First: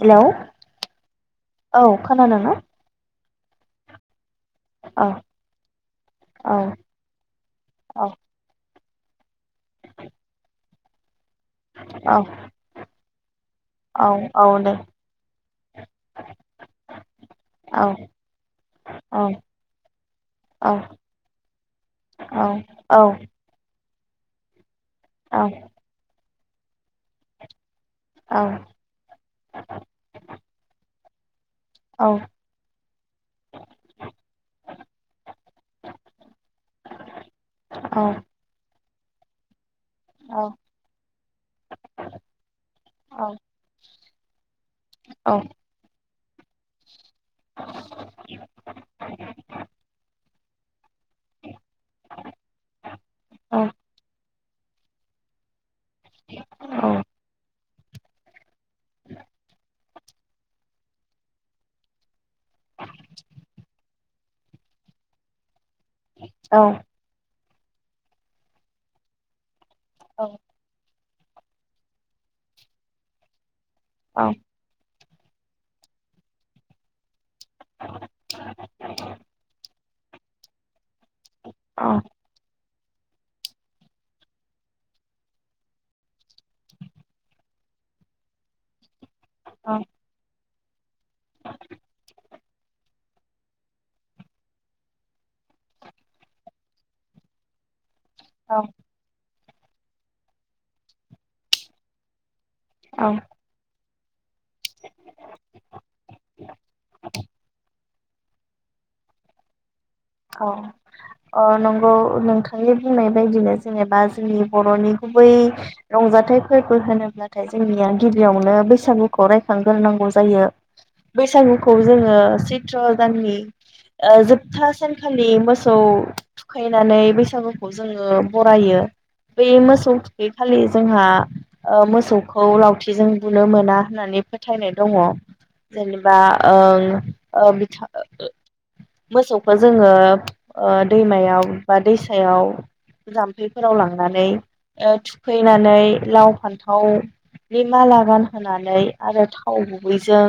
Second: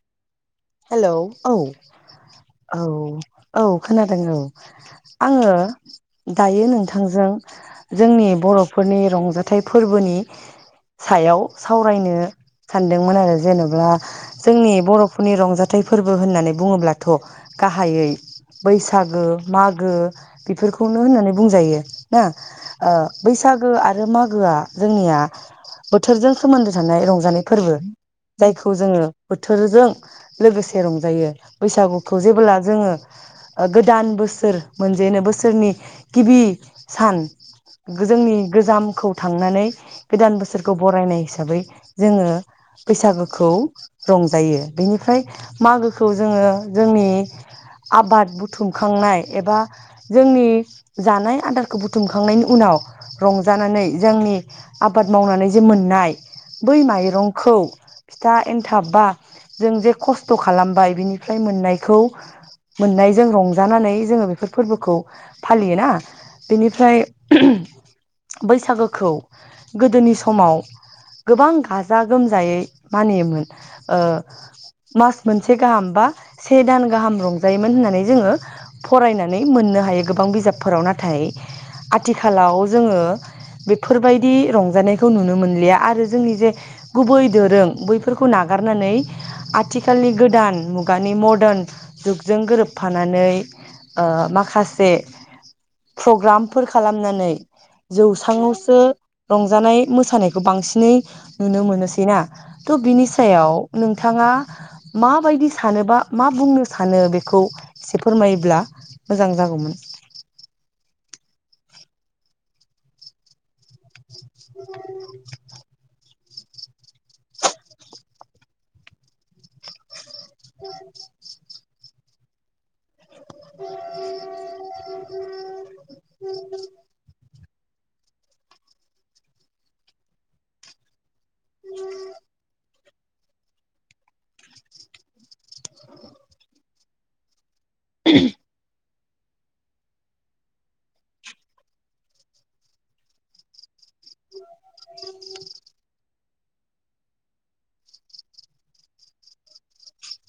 हेल hello औ औ औ खोनादों औ औ आङो औ दायो नोंथांजों औ जोंनि बर फोरनि रंजाथाइ फोरबोनि सायाव सावरायनो औ सानदोंमोन आरो जेनल्बा औ औ दे जोंनि बर नि रंजाथाइ फोरबो होननानै बुङोब्लाथ' औ गाहायै बैसागो औ मागो औ बेफोरखौनो होननानै बुंजायो ना औ ओ औ बैसागो आ रो मागोआ जोंनिया बोथोरजों सोमोन्दो थानाय रंजानाय फोरबो औ जायखौ जोङो बोथोरजों लोगोसे रंजायो। बैसागुखौ जेबोब्ला जोङो ओ गोदान बोसोर मोनजेनो बोसोरनि गिबि सान गो जोंनि गोजाम खौ थांनानै गोदान बोसोरखौ बरायनाय हिसाबै जोङो बैसागोखौ रंजायो। बेनिफ्राय मागो खौ जोङो जोंनि आबाद बुथुमखांनाय एबा जोंनि [inaudible] जानाय आदारखौ बुथुमखांनायनि उनाव रंजानानै जोंनि आबाद मावनानै जे मोन नाय बै माइरंखौ फिथा एनथाब बा जों जे खस्थ' खालामबाय बिनिफ्राय मोननायखौ मोननायजों रंजानानै जोङो बेफोर फोरबोखौ फालियोना बेनिफ्राय बैसागोखौ गोदोनि समाव गोबां गाजा गोमजायै मानियोमोन ओ [inaudible] मास मोनसे गाहाम बा से दान गाहाम रं जायोमोन होननानै जोङो फरायनानै मोननो हायो। गोबां बिजाबफोराव ना थाय आथिखालाव जोङो बेफोरबायदि रंजानायखौ नुनो मोनलिया आरो जोंनि जे गुबै दोरों बैफोरखौ नागारनानै औ आथिखालनि गोदान मुगानि मद्रान जुगजों गोरोबफानानै ओ माखासे फ्रग्रामफोर खालामनानै औ जौसाङावसो रंजानाय मोसानायखौ बांसिनै नुनो मोनोसै ना थ' बिनि सायाव नोंथाङा माबायदि सानोबा मा बुंनो सानो बेखौ एसे फोरमायोब्ला मोजां जागौमोन। औ अ नंगौ नोंथांनि बुंनाय बायदिनो जेनेबा जोंनि बर'नि गुबै रंजाथाइ फोरबो होनोब्लाथाय जोंनिया गिबियावनो बैसागुखौ रायखांग्रोनांगौ जा यो बैसागु खौ जोङो सैत्र दाननि ओ जोबथा सान लि मोसौ थुखैनानै बैसा बैसागुखौ जोङो बरायो बै मोसौ थुखैखालि जोंहा ओ मोसौखौ लाव थिजों बुनो मोना होननानै फोथायनाय दङ। जेनेबा ओं ओ बि [unintelligible] मोसौखो जोङो ओ दैमायाव बा दैसायाव जाम्फैफोराव लांनानै ओ थुखैनानै लाव फान्थावनि माला गान होनानै आरो थाव गुबैजों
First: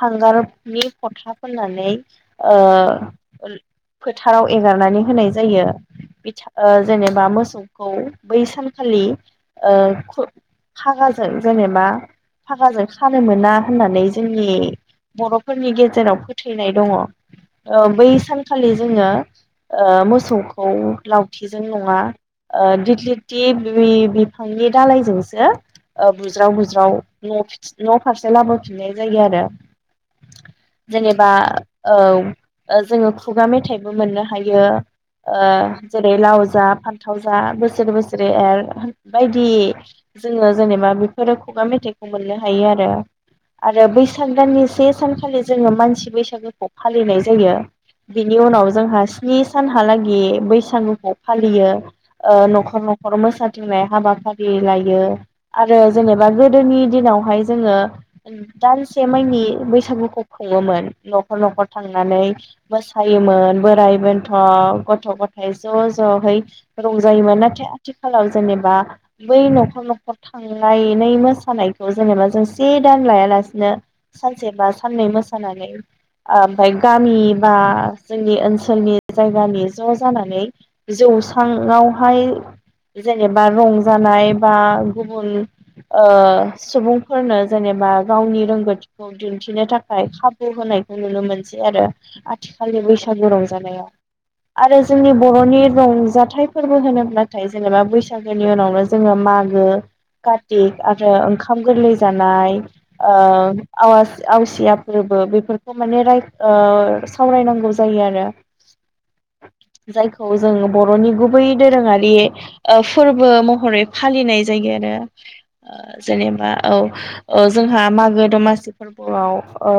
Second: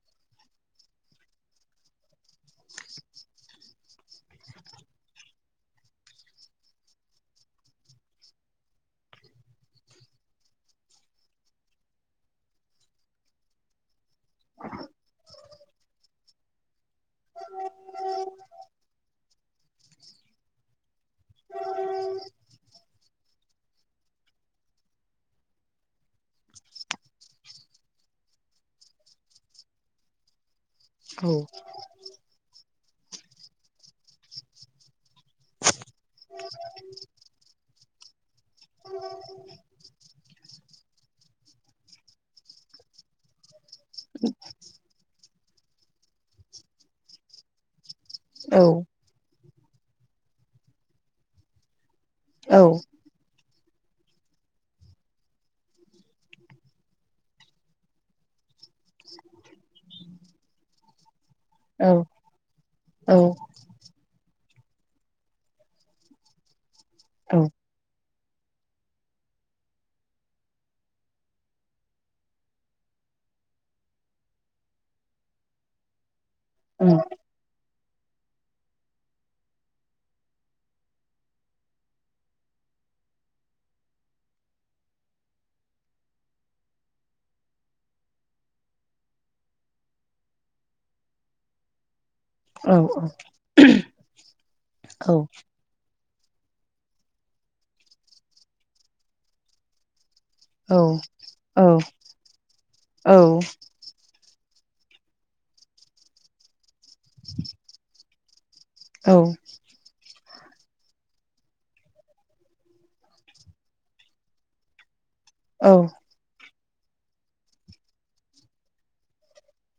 हांगारनि फथा फोननानै ओ फोथाराव एगारनानै होनाय जायो बिथा ओ जेनेबा मोसौखौ बै सानखालि ओ फागाजों ओ जेनेबा फागाजों खानो मोना होननानै जोंनि बर'फोरनि गेजेराव फोथैनाय दङ। ओ बै सान जोङो ओ मोसौखौ लावथिजों नङा ओ दिगलि ति बिफांनि दालायजोंसो ओ बुज्राव बुज्राव न' न' फारसे लाबोफिननाय जायो आरो। जेनेबा औ औ ओ जोङो खुगा मेथाइबो मोननो हायो। ओ जेरै लाव जा फान्थाव जा बोसोर बोसोर रै एर बायदि जोङो जेनेबा फोरो खुगा मेथाइखौ मोननो हायो आरो। आरो बैसाग दाननि से सानखालि जोङो मानसि बैसागोखौ फालिनाय जायो। बिनि उनाव औ जोंहा स्नि सानहालागै बैसागुखौ फालियो। ओ औ न'खर न'खर मोसा थिंनाय हाबाफारि लायो आरो जेनेबा गोदोनि दिनावहाय जोङो दानसे माइनि बैसागुखौ खुङोमोन‌ न नखर नखर औ थांनानै औ सायोमोन बोराय बेनथ गथ' गथाय ज जहै रंजायोमोन नाथाय आथि आथिखालाव जेनेबा बै न'खर न'खर थांनायनै मोसानायखौ जेनेबा जों से दान लायालासिनो सानसे बा साननै मोसानानै आम फाय उम गामि आ जोंनि ओनसोलनि जायगानि ज जानानै जौस्राङावहाय जेनेबा रंजानाय बा गुबुन ओ सुबुंफोरनो जेनेबा गावनि रोंगौथिखौ दिन्थिनो थाखाय खाबु होनायखौ नुनो मोनसै आरो। औ आथिखालनि बैसागु रंजानायाव आरो औ जोंनि बर'नि रंजाथ फ्रायफोरबो होनोब्लाथाय जेनेबा बैसागोनि उनावनो जोङो मागो औ कार्तिक आरो औ ओंखाम गोरलै जानाय औ ओ आवाज आवसिया फोरबो बेफोरखौ माने राय ओ सावरायनांगौ जायो आरो औ। खौ जोंङो बर'नि गुबै दोरोङारि ओ फोरबो महरै फालिनाय जायो आरो ओ जेनेबा औ जोंहा मागो दमासि फोरबोआव ओ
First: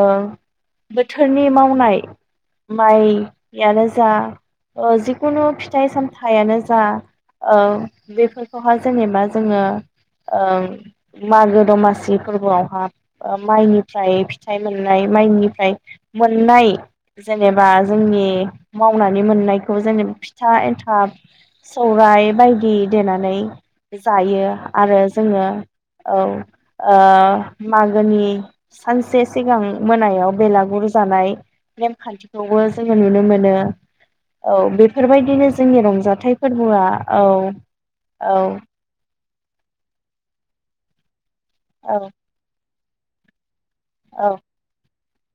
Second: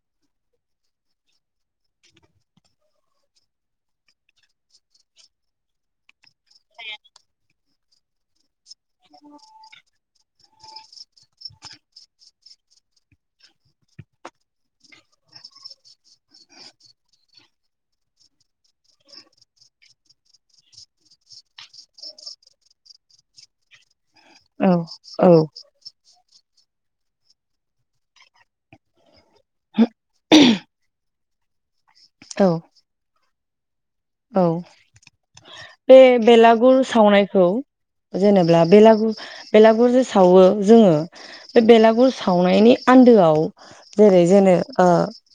बोथोरनि मावनाय माइयानो जा ओ जिखुनु फिथाइ सामथायानो जा ओ बेफोर खौहा जेनेबा जोङो ओ मागो दमासि फोरबोआवहा माइनिफ्राय फिथाइ मोननाय माइनिफ्राय मोननाय जेनेबा जोंनि मावनानै मोननायखौ जेनब फिथा एन्थाब सौराइ बायदि देनानै जायो आरो औ जोङो औ। ओ मागोनि सानसे से सिगां मोनायाव बेलागुर जानाय। नेमखान्थिखौबो औ जोङो नुनो मोनो ओ। औ बे रंजाथाइ बेलागुर फोरबोआ औ सावनायखौ औ जेनोब्ला बेलागुर बेलागुर जे सावो जोङो बे औ बेलागुर सावनायनि आन्दोआव जेरै औ जोनो आ।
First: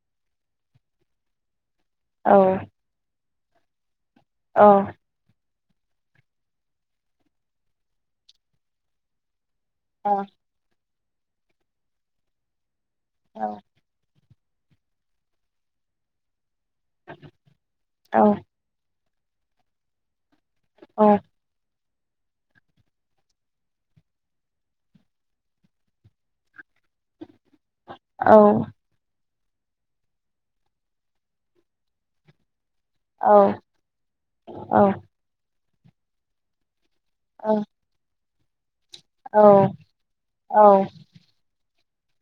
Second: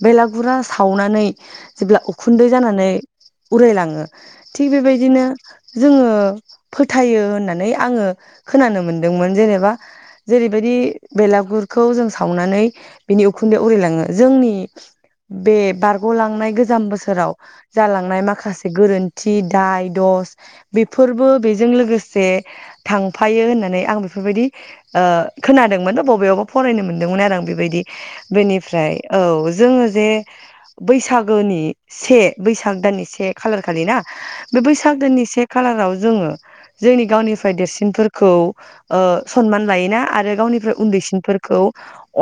बेलागुरा सावनानै जेब्ला उखुन्दै जानानै [inaudible] उरायलाङो औ थिग बेबायदिनो। जोङो फोथायो होननानै आङो खोनानो मोनदोंमोन जेनेबा औ जेरैबायदि बेलागुरखौ जों सावनानै बिनि औ उखुन्दै उरायलाङो जोंनि बे बारग'लांनाय गोस गोज बोसोराव जालांनाय औ माख से गोरोन्थि दाय दस औ बेफोरबो बेजों लोगोस जे थांफायो होननानै आं बेफोरबायदि ओ खोनादोंमोन बबेयावबा फरायनो मोनदोंमोन आरो आं बे बायदि औ बेनिफ्राय औ। जोङो जे बैसागोनि से बैसाग दाननि औ खालार खालि ना बे बैसाग दाननि से खालाराव जोङो जोंनि गावनिफ्राय देरसिनफोर खौ ओ औ सनमान लायोना आरो गावनिफ्राय उन्दैसिनफोरखौ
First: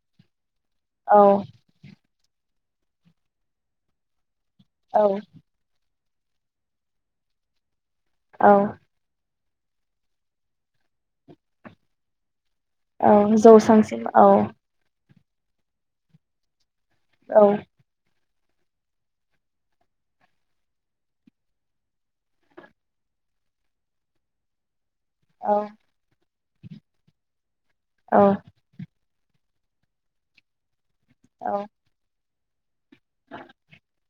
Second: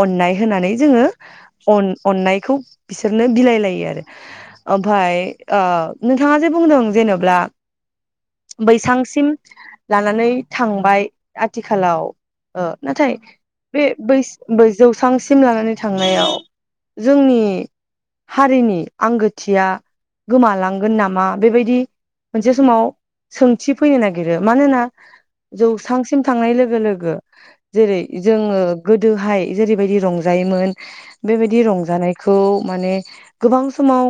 अननाय होनानै जोङो औ अन अननायखौ बिसोरनो बिलायलायो आरो ओमफाय आ नोंथाङा जे बुंदों जेन'ब्ला औ बैसांसिम लानानै थांबाय आथिखालाव ओ औ नाथाय बे जौस्रांसिम बै औ बै जौ सांसिम लानानै थांनायाव जोंनि हारिनि आंगोथिया गोमलां गोन नामा बेबायदि मोनसे समाव सोंथि फैनो नागिरो मानोना औ जौसांसिम थांनाय लोगो लोगो जेरै औ जोङो गोदोहाय जेरैबायदि रंजायोमोन। बेबायदि औ रंजानाय खौ माने गोबां समाव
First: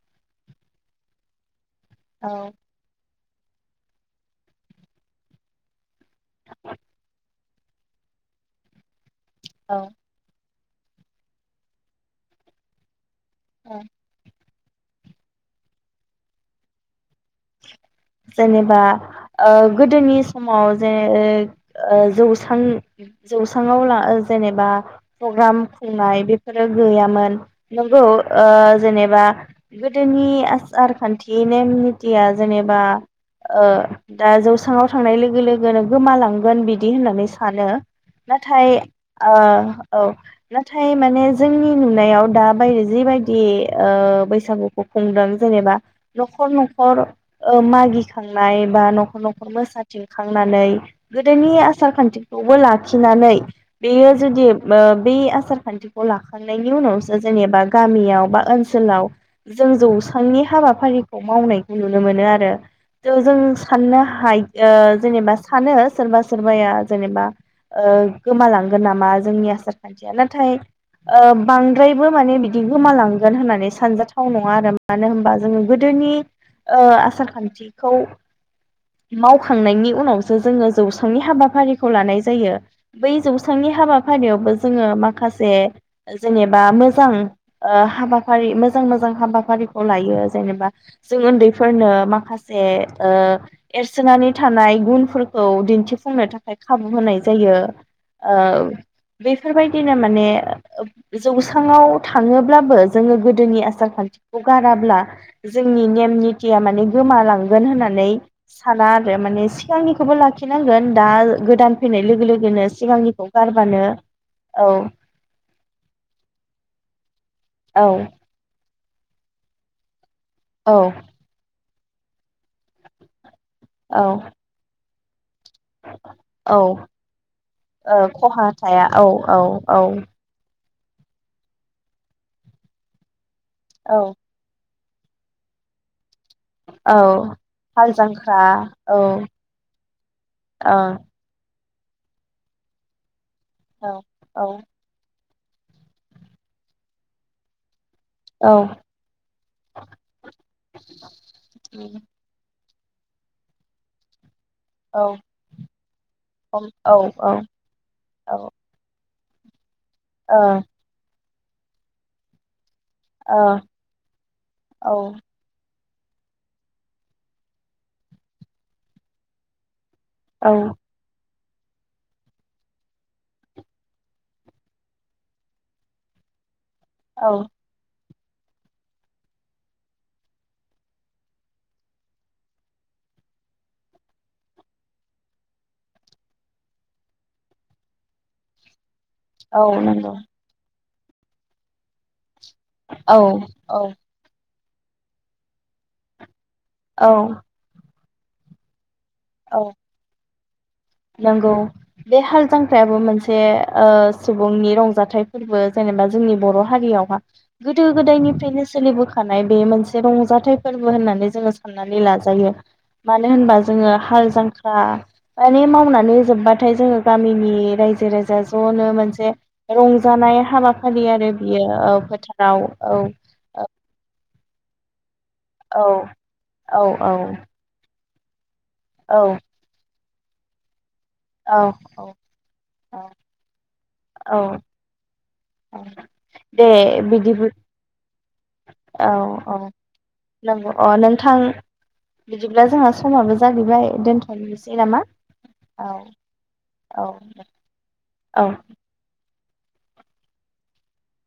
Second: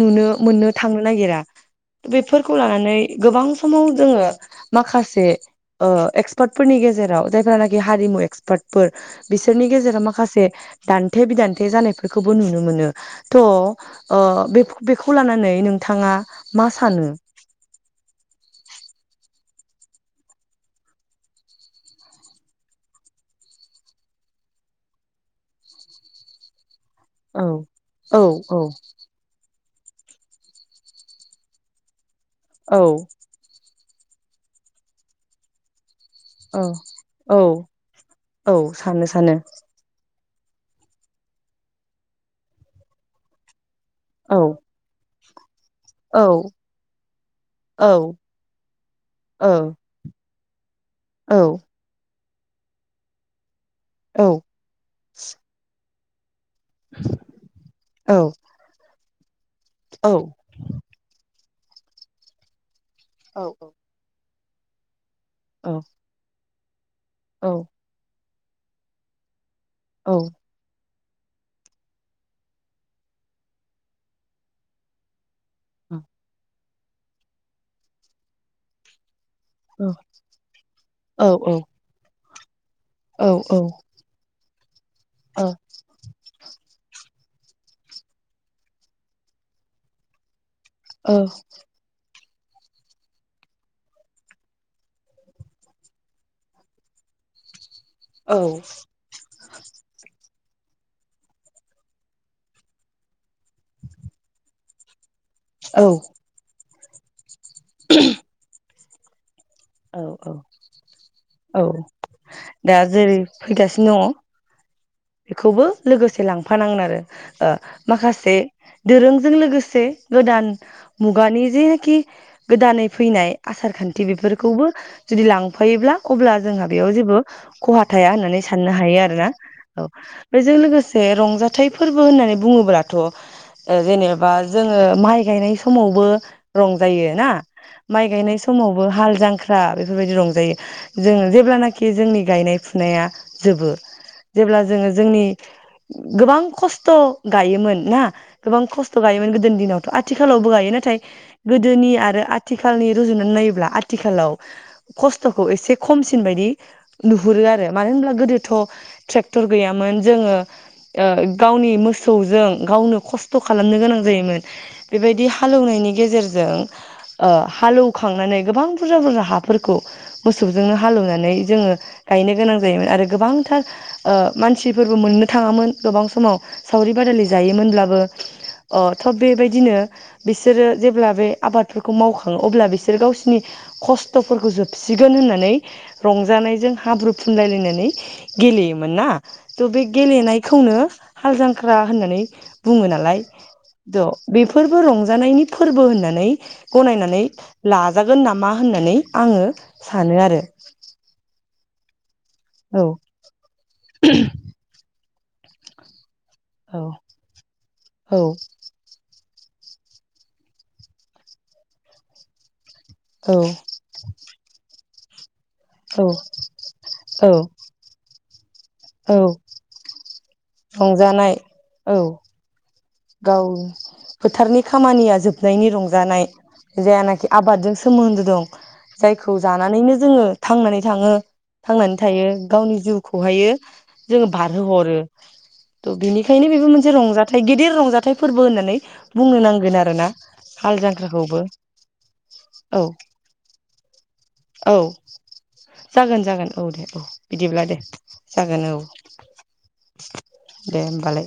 नुनो मोननो थांनो नागिरा। बेफोरखौ लानानै गोबां समाव जोङो माखासे ओ एक्सपार्टफोरनि गेजेराव जायफ्रानाखि हारिमु एक्सपार्टफोर बिसोरनि औ गेजेराव माखासे दान्थे बिदान्थे जानायफोरखौबो नुनो मोनो। थ' औ ओ बेफो बेखौ लानानै नोंथाङा मा सानो? जेनेबा ओ गोदोनि समाव जेन ओ ओ जौसां जौसाङाव ला जेनेबा प्रग्राम खुंनाय बेफोरो गैयामोन औ नंगौ औ ओ औ जेनेबा गोदोनि आसारखान्थि नेम निट थिया जेनेबा औ ओ दा जौसांआव थांनाय लोगो लोगोनो गोमालांगोन औ बिदि होननानै औ सानो औ नाथाय सानो ओ सानो औ नाथाय माने जोंनि नुनायाव दाबाय जिबायदि ओ औ बैसागुखौ खुंदों। जेनेबा औ न'खर न'खर न'खर ओ औ मागिखांनाय बा न'खर औ न'खर मोसाथिं खांनानै गोदोनि आसार खान्थि खौबो लाखिनानै बेयो औ जुदि ओब बे आसार खान्थि अ ला थांनायनि उनावसो जेनेबा औ गामियाव बा ओनसोलाव जों औ जौस्रांनि हाबाफारिखौ मावनाय नुनो मोनो आरो जों जों साननो हाय ओ जेनेबा औ सानो सोरबा सोर बाया जेनेबा ओ गोमालांगोन नामा जोंनि आसार खान्थिया नाथाय ओ बांद्रायबो माने बिदि गोमालांगोन होननानै सानजाथाव नङा आरो मानो होनबा जोङो गोदोनि ओ आसार खान्थिखौ औ मावखांनायनि उनावसो जोङो जौसांनि औ औ हाबाफारिखौ लानाय जायो। बै औ औ जौसांनि हाबाफारियावबो जोङो ओ माखासे जेनेबा मोजां ओ हाबाफारि मोजां मोजां हाबाफारिखौ लायो जेनेबा ओ जों उन्दैफोरनो माखा से ओ एरसोनानै थानाय गुनफोरखौ दिन्थिफुंनो थाखाय खाबु होनाय जायो। औ ओ बेफोरबायदिनो माने जौसांआव थाङोब्लाबो जोङो गोदोनि आसार खान्थिखौ गाराब्ला जोंनि नेम औ निथिया माने गोमालां गोन होननानै साना आरो माने। औ सिगांनिखौबो औ लाखिनांगोन दा औ गोदान फैनाय लोगो लोगोनो दा जेरै सिगांनिखौ गारबानो फैगासिनो दङ औ बेखौबो लोगोसे लांफानांगोन आरो। ओ औ माखासे दोरोंजों लोगोसे गोदान औ मुगानि जे खि गोदानै फैनाय आसार औ खान्थि बेफोरखौबो जुदि लां फायोब्ला अब्ला औ जोंहा बेयाव जेबो खहा ओ थाया होननानै खहा साननो थाया हायो औ आरोना। औ बेजों लोगोसे रंजाथाइ फोरबो होननानै बुङोब्लाथ ' ओ औ जेनेबा जों ओ माइ गायनाय समावबो औ रंजायो ना हाल माइ गायनाय जांख्रा समावबो औ ओ हाल जांख्रा बेफोरबायदि रंजायो औ जों जेब्लानाखि खि जोंनि गायनाय फुनाया जोबो। औ औ जेब्ला जोङो जोंनि गोबां खस्थ गायोमोन ना औ गोबां खस्थ गायोमोन गोदोनि दिनावथ आथिखालावबो गायो नाथाय गोदोनि आरो आथि आखालनि रुजुनानै नायोब्ला आथिखालाव खस्थखौ एसे खमसिन बायदि औ औ ओ नुहुरो आरो मानो होनब्ला गोदोथ ट्रेकटर गैयामोन। मोन जोङो ओ। गावनि मोसौजों गावनो खस्थ खालामनो गोनां जायोमोन बेबायदि हालेवनायनि गेजेरजों ओ हालौ खांनानै गोबां बुरजा बुरजा हाफोरखौ औ मोसौजोंनो हालौवनानै जोङो गायनो गोनां जायोमोन आरो गोबांथार ओ मानसिफोरबो मोननो थाङामोन गोबां समाव सावरि बादालि औ जायो मोनब्लाबो ओ थ बेबायदिनो बिसोरो जेब्ला बे आबादफोरखौ मावखाङो अब्ला बिसोर गावसिनि खस्थफोरखौ जोबसिगोन होननानै रंजानायजों हाब्रु फुनलाय लायनानै गेलेयो। मोन ना औ थ बे नंगौ गेलेनायखौनो हाल जांख्रा होननानै बुङो औ नालाय द बे बेफोरबो रंजानायनि फोरबो होननानै औ गनायनानै ला नाजागोन नामा होननानै आङो सानो आरो नोंगौ। बे हाल औ जांख्रायाबो मोनसे ओ सुबुंनि रंजाथाइ फोरबो जेनेबा जोंनि बर औ हारियावहा गोदो औ गोदायनिफ्रायनो सोलिबो खानाय बे मोनसे रंजाथाइ फोरबो होननानै जोङो साननानै लाजायो। मानो होनबा जोङो हाल जांख्रा मानि औ मावनानै जोबबाथाय जोङो औ गामिनि रायजो राजा जनो औ मोनसे रंजानाय हाबाफारि आरो रंजानाय बियो औ फोथाराव औ गाव फोथारनि खामानिया जोब नायनि औ रंजानाय औ जायानाखि औ आबादजों सो सोमोन्दो दं। जायखौ औ जानानैनो जोङो थांनानै थाङो औ थांनानै थायो गावनि जिउखौ हायो जोङो औ औ बारहो हरो। थ' बिनिखायनो दे बेबो मोनसे रंजाथाइ बिदिबो गेदिर र नि फोरबो होननानै औ बुंनो औ नांगोन आरोना नंगौ हाल अ नोंथां जांख्राखौबो। बिदिब्ला औ जोंहा समाबो जाहैबाय औ दोनथ'नोसै नामा औ जागोन जागोन औ दे औ बिदिब्ला दे जागोन औ। दे होमबालाय। [inaudible]